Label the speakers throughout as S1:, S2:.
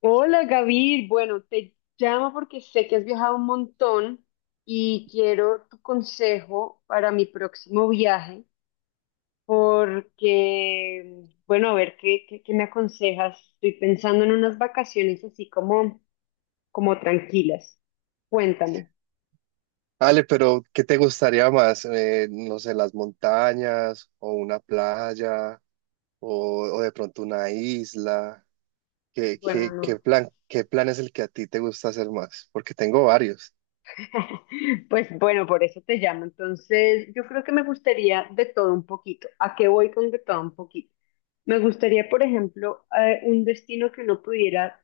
S1: Hola Gaby, bueno, te llamo porque sé que has viajado un montón y quiero tu consejo para mi próximo viaje, porque, bueno, a ver, ¿qué me aconsejas? Estoy pensando en unas vacaciones así como, como tranquilas. Cuéntame.
S2: Ale, pero ¿qué te gustaría más? No sé, las montañas o una playa o de pronto una isla. ¿Qué,
S1: Bueno,
S2: qué, qué
S1: no.
S2: plan, qué plan es el que a ti te gusta hacer más? Porque tengo varios.
S1: Pues bueno, por eso te llamo. Entonces, yo creo que me gustaría de todo un poquito. ¿A qué voy con de todo un poquito? Me gustaría, por ejemplo, un destino que uno pudiera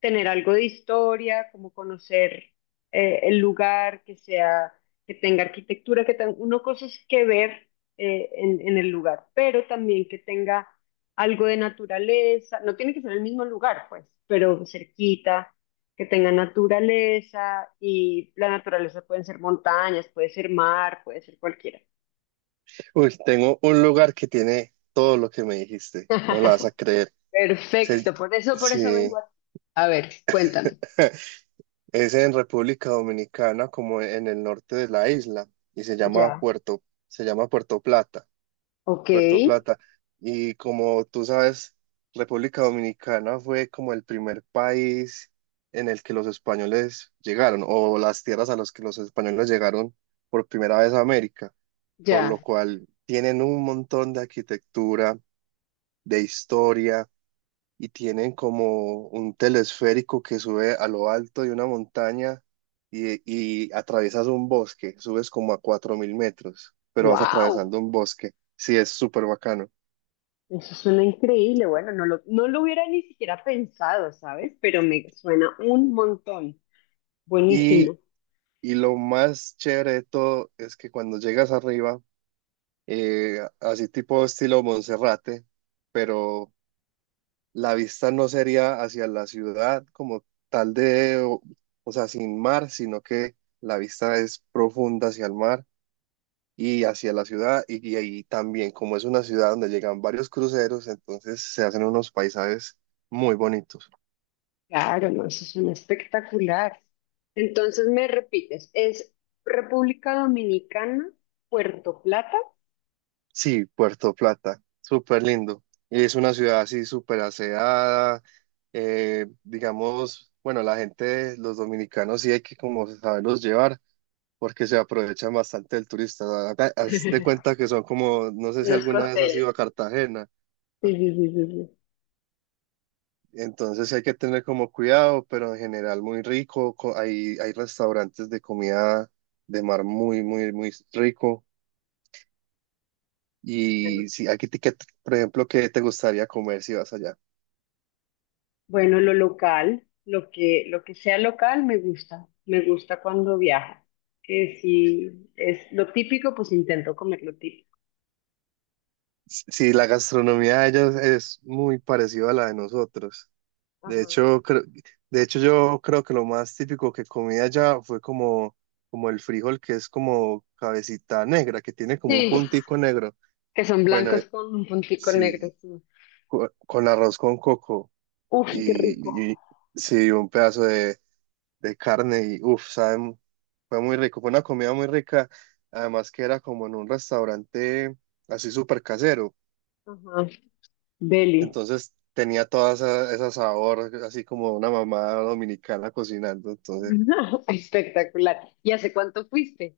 S1: tener algo de historia, como conocer el lugar, que sea, que tenga arquitectura, que tenga uno cosas que ver en el lugar, pero también que tenga algo de naturaleza, no tiene que ser el mismo lugar, pues, pero cerquita, que tenga naturaleza y la naturaleza pueden ser montañas, puede ser mar, puede ser cualquiera.
S2: Uy, tengo un lugar que tiene todo lo que me dijiste. No me la vas a creer. Se-
S1: Perfecto, por eso vengo
S2: sí,
S1: a... A ver, cuéntame.
S2: es en República Dominicana, como en el norte de la isla, y se llama
S1: Ya,
S2: Se llama Puerto Plata.
S1: ok,
S2: Puerto Plata. Y como tú sabes, República Dominicana fue como el primer país en el que los españoles llegaron, o las tierras a las que los españoles llegaron por primera vez a América, por
S1: ya.
S2: lo cual tienen un montón de arquitectura, de historia, y tienen como un telesférico que sube a lo alto de una montaña y, y atraviesas un bosque, subes como a 4.000 metros, pero vas
S1: Wow.
S2: atravesando un bosque. Sí, es súper bacano.
S1: Eso suena increíble. Bueno, no lo hubiera ni siquiera pensado, ¿sabes? Pero me suena un montón.
S2: Y,
S1: Buenísimo.
S2: y lo más chévere de todo es que cuando llegas arriba, así tipo estilo Monserrate, pero la vista no sería hacia la ciudad como tal de, o sea, sin mar, sino que la vista es profunda hacia el mar y hacia la ciudad. Y ahí también, como es una ciudad donde llegan varios cruceros, entonces se hacen unos paisajes muy bonitos.
S1: Claro, no, eso suena espectacular. Entonces me repites, es República Dominicana, Puerto Plata,
S2: Sí, Puerto Plata, súper lindo. Y es una ciudad así súper aseada, digamos, bueno, la gente, los dominicanos sí hay que como saberlos llevar porque se aprovechan bastante del turista. Haz de cuenta que son como, no sé si
S1: los
S2: alguna vez has
S1: costeles.
S2: ido a Cartagena,
S1: Sí, sí, sí, sí, sí.
S2: entonces hay que tener como cuidado, pero en general muy rico, hay, hay restaurantes de comida de mar muy, muy, muy rico.
S1: Bueno,
S2: Y si aquí, por ejemplo, ¿qué te gustaría comer si vas allá?
S1: bueno, lo local, lo que sea local me gusta. Me gusta cuando viajo. Que si es lo típico, pues intento comer lo típico.
S2: Sí, la gastronomía de ellos es muy parecida a la de nosotros. De
S1: Ajá.
S2: hecho, creo- de hecho yo creo que lo más típico que comí allá fue como, como el frijol, que es como cabecita negra, que tiene como un
S1: Sí,
S2: puntico negro.
S1: que son
S2: Bueno,
S1: blancos con un puntico negro.
S2: sí,
S1: Sí.
S2: con arroz con coco
S1: Uf, qué rico.
S2: y, y- sí, un pedazo de carne y uff, saben, fue muy rico, fue una comida muy rica, además que era como en un restaurante así súper casero.
S1: Ajá. Deli.
S2: Entonces tenía toda esa, esa sabor, así como una mamá dominicana cocinando. Entonces
S1: Espectacular. ¿Y hace cuánto fuiste?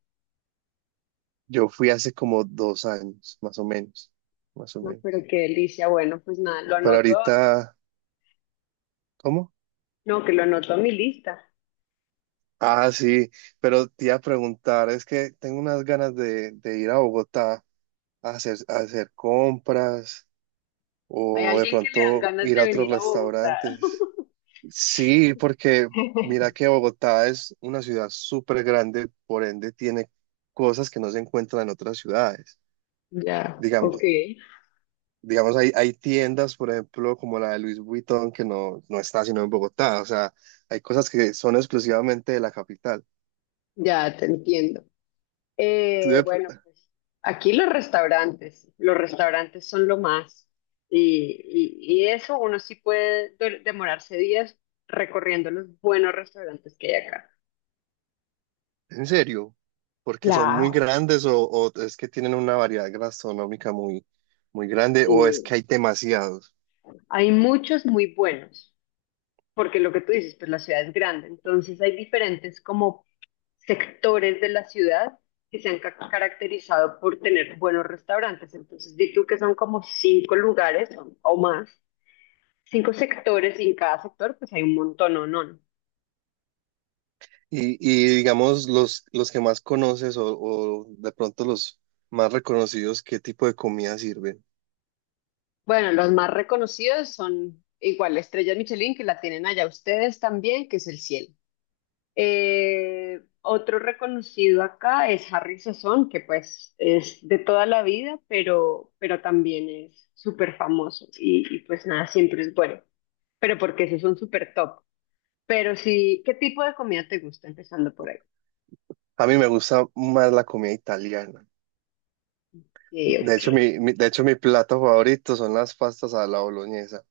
S2: yo fui hace como 2 años, más o menos, más o
S1: No, pero
S2: menos.
S1: qué delicia. Bueno, pues nada, lo
S2: Pero
S1: anoto.
S2: ahorita, ¿cómo?
S1: No, que lo anoto a mi lista.
S2: Ah, sí, pero te iba a preguntar, es que tengo unas ganas de ir a Bogotá a a hacer compras
S1: Hay
S2: o de
S1: alguien que le dan
S2: pronto
S1: ganas
S2: ir
S1: de
S2: a otros
S1: venir a Bogotá.
S2: restaurantes. Sí, porque mira que Bogotá es una ciudad súper grande, por ende tiene cosas que no se encuentran en otras ciudades.
S1: Ya, ok,
S2: Digamos, digamos hay, hay tiendas, por ejemplo, como la de Louis Vuitton, que no está sino en Bogotá. O sea, hay cosas que son exclusivamente de la capital.
S1: ya te entiendo.
S2: Tú de-
S1: Bueno, pues aquí los restaurantes son lo más. Y eso uno sí puede demorarse días recorriendo los buenos restaurantes que hay acá.
S2: ¿En serio? Porque son muy
S1: Claro.
S2: grandes o es que tienen una variedad gastronómica muy, muy grande o es
S1: Y
S2: que hay demasiados.
S1: hay muchos muy buenos, porque lo que tú dices, pues la ciudad es grande, entonces hay diferentes como sectores de la ciudad que se han caracterizado por tener buenos restaurantes. Entonces, di tú que son como cinco lugares o más cinco sectores y en cada sector pues hay un montón, ¿o no?
S2: Y digamos, los que más conoces o de pronto los más reconocidos, ¿qué tipo de comida sirven?
S1: Bueno, los más reconocidos son igual la estrella Michelin, que la tienen allá ustedes también, que es el cielo. Otro reconocido acá es Harry Sazón, que pues es de toda la vida, pero también es súper famoso y pues nada, siempre es bueno, pero porque esos son súper top. Pero sí, ¿qué tipo de comida te gusta empezando por ahí?
S2: A mí me gusta más la comida italiana. De hecho,
S1: Eh,
S2: de hecho, mi plato favorito son las pastas a la boloñesa.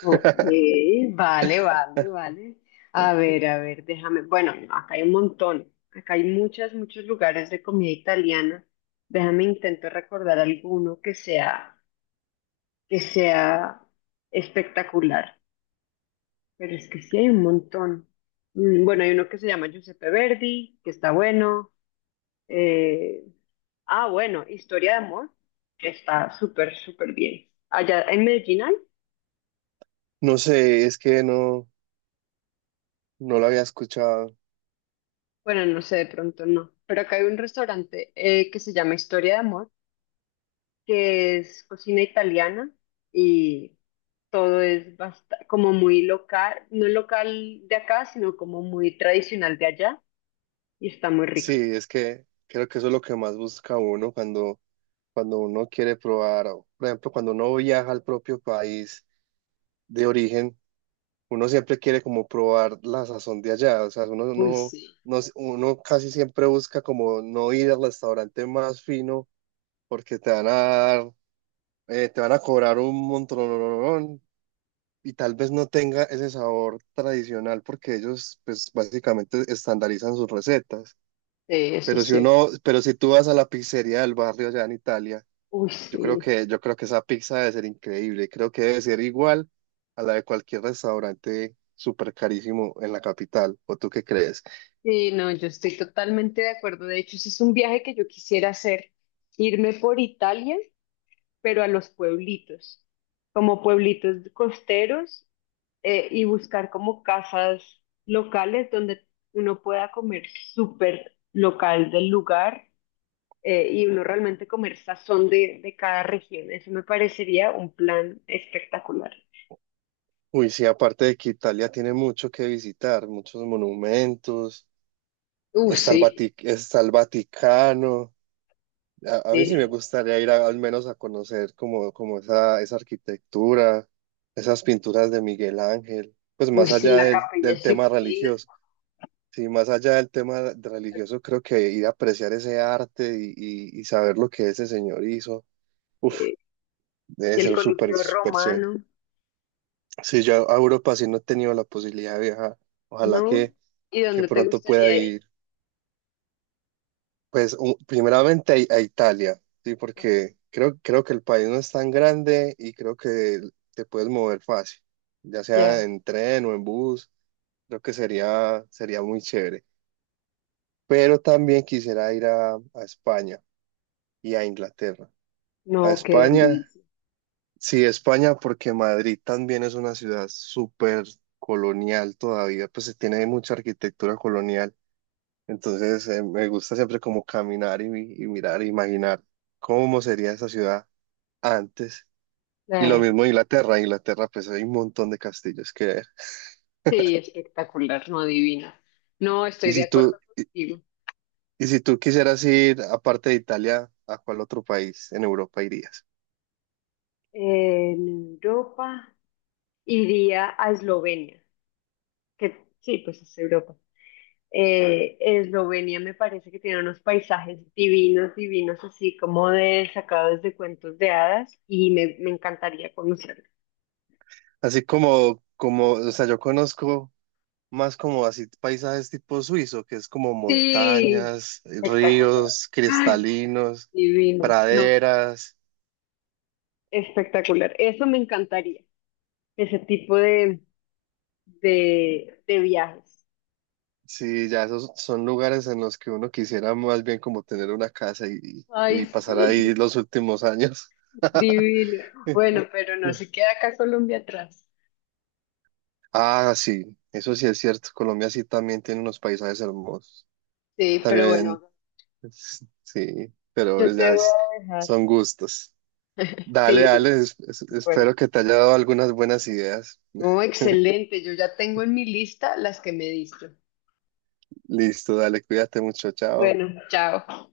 S1: Ok, vale. A ver, déjame. Bueno, no, acá hay un montón. Acá hay muchos, muchos lugares de comida italiana. Déjame intento recordar alguno que sea espectacular. Pero es que sí hay un montón. Bueno, hay uno que se llama Giuseppe Verdi, que está bueno. Eh, bueno, Historia de Amor, que está súper, súper bien. Allá en Medellín hay.
S2: No sé, es que no, no lo había escuchado.
S1: Bueno, no sé, de pronto no. Pero acá hay un restaurante que se llama Historia de Amor, que es cocina italiana y todo es como muy local, no local de acá, sino como muy tradicional de allá y está muy
S2: Sí,
S1: rico.
S2: es que creo que eso es lo que más busca uno cuando, cuando uno quiere probar, o, por ejemplo, cuando uno viaja al propio país de origen. Uno siempre quiere como probar la sazón de allá, o sea, uno
S1: Uy,
S2: no,
S1: sí.
S2: no- uno casi siempre busca como no ir al restaurante más fino porque te van a dar, te van a cobrar un montón y tal vez no tenga ese sabor tradicional porque ellos pues básicamente estandarizan sus recetas.
S1: Sí, eso sí.
S2: Pero si tú vas a la pizzería del barrio allá en Italia
S1: Uy, sí.
S2: yo creo que esa pizza debe ser increíble. Creo que debe ser igual a la de cualquier restaurante súper carísimo en la capital. ¿O tú qué crees?
S1: Sí, no, yo estoy totalmente de acuerdo. De hecho, ese es un viaje que yo quisiera hacer, irme por Italia, pero a los pueblitos, como pueblitos costeros y buscar como casas locales donde uno pueda comer súper local del lugar y uno realmente comer sazón de cada región. Eso me parecería un plan espectacular.
S2: Uy, sí, aparte de que Italia tiene mucho que visitar, muchos monumentos. Está el
S1: Sí,
S2: Está el Vaticano. A mí sí me
S1: sí.
S2: gustaría ir al menos a conocer como, como esa arquitectura, esas pinturas de Miguel Ángel. Pues
S1: Uy,
S2: más
S1: sí,
S2: allá
S1: la
S2: del,
S1: Capilla
S2: del tema
S1: Sixtina
S2: religioso. Sí, más allá del religioso, creo que ir a apreciar ese arte y saber lo que ese señor hizo, uf,
S1: eh,
S2: debe
S1: y el
S2: ser súper,
S1: Coliseo
S2: súper chévere.
S1: Romano,
S2: Sí, yo a Europa sí no he tenido la posibilidad de viajar. Ojalá
S1: ¿no?
S2: que,
S1: ¿Y
S2: que
S1: dónde te
S2: pronto pueda
S1: gustaría ir?
S2: ir, pues, primeramente a Italia, sí,
S1: Ajá.
S2: porque creo que el país no es tan grande y creo que te puedes mover fácil, ya sea
S1: Ya,
S2: en tren o en bus, creo que sería muy chévere. Pero también quisiera ir a España y a Inglaterra. A
S1: no, qué
S2: España,
S1: delicia.
S2: sí, España, porque Madrid también es una ciudad súper colonial todavía, pues se tiene mucha arquitectura colonial. Entonces, me gusta siempre como caminar y, mirar, e imaginar cómo sería esa ciudad antes. Y lo
S1: Claro.
S2: mismo Inglaterra, Inglaterra, pues hay un montón de castillos que ver.
S1: Sí, espectacular, no adivina. No, estoy
S2: Y
S1: de
S2: si
S1: acuerdo
S2: tú, y,
S1: contigo.
S2: y si tú quisieras ir, aparte de Italia, ¿a cuál otro país en Europa irías?
S1: En Europa iría a Eslovenia, que sí, pues es Europa. Eslovenia me parece que tiene unos paisajes divinos, divinos, así como de sacados de cuentos de hadas, y me encantaría conocerlo.
S2: Así como, como, o sea, yo conozco más como así paisajes tipo suizo, que es como
S1: Sí,
S2: montañas,
S1: espectacular.
S2: ríos
S1: Ay,
S2: cristalinos,
S1: divino. No,
S2: praderas.
S1: espectacular. Eso me encantaría, ese tipo de viajes.
S2: Sí, ya esos son lugares en los que uno quisiera más bien como tener una casa y,
S1: Ay,
S2: y pasar ahí
S1: sí,
S2: los últimos años.
S1: divino. Bueno, pero no se queda acá Colombia atrás.
S2: Ah, sí, eso sí es cierto. Colombia sí también tiene unos paisajes hermosos.
S1: Sí, pero
S2: También,
S1: bueno,
S2: sí,
S1: yo te voy a dejar.
S2: son gustos. Dale,
S1: Sí,
S2: dale,
S1: totalmente de acuerdo.
S2: espero que te haya dado algunas buenas ideas.
S1: No, excelente. Yo ya tengo en mi lista las que me diste.
S2: Listo, dale, cuídate mucho, chao.
S1: Bueno, chao.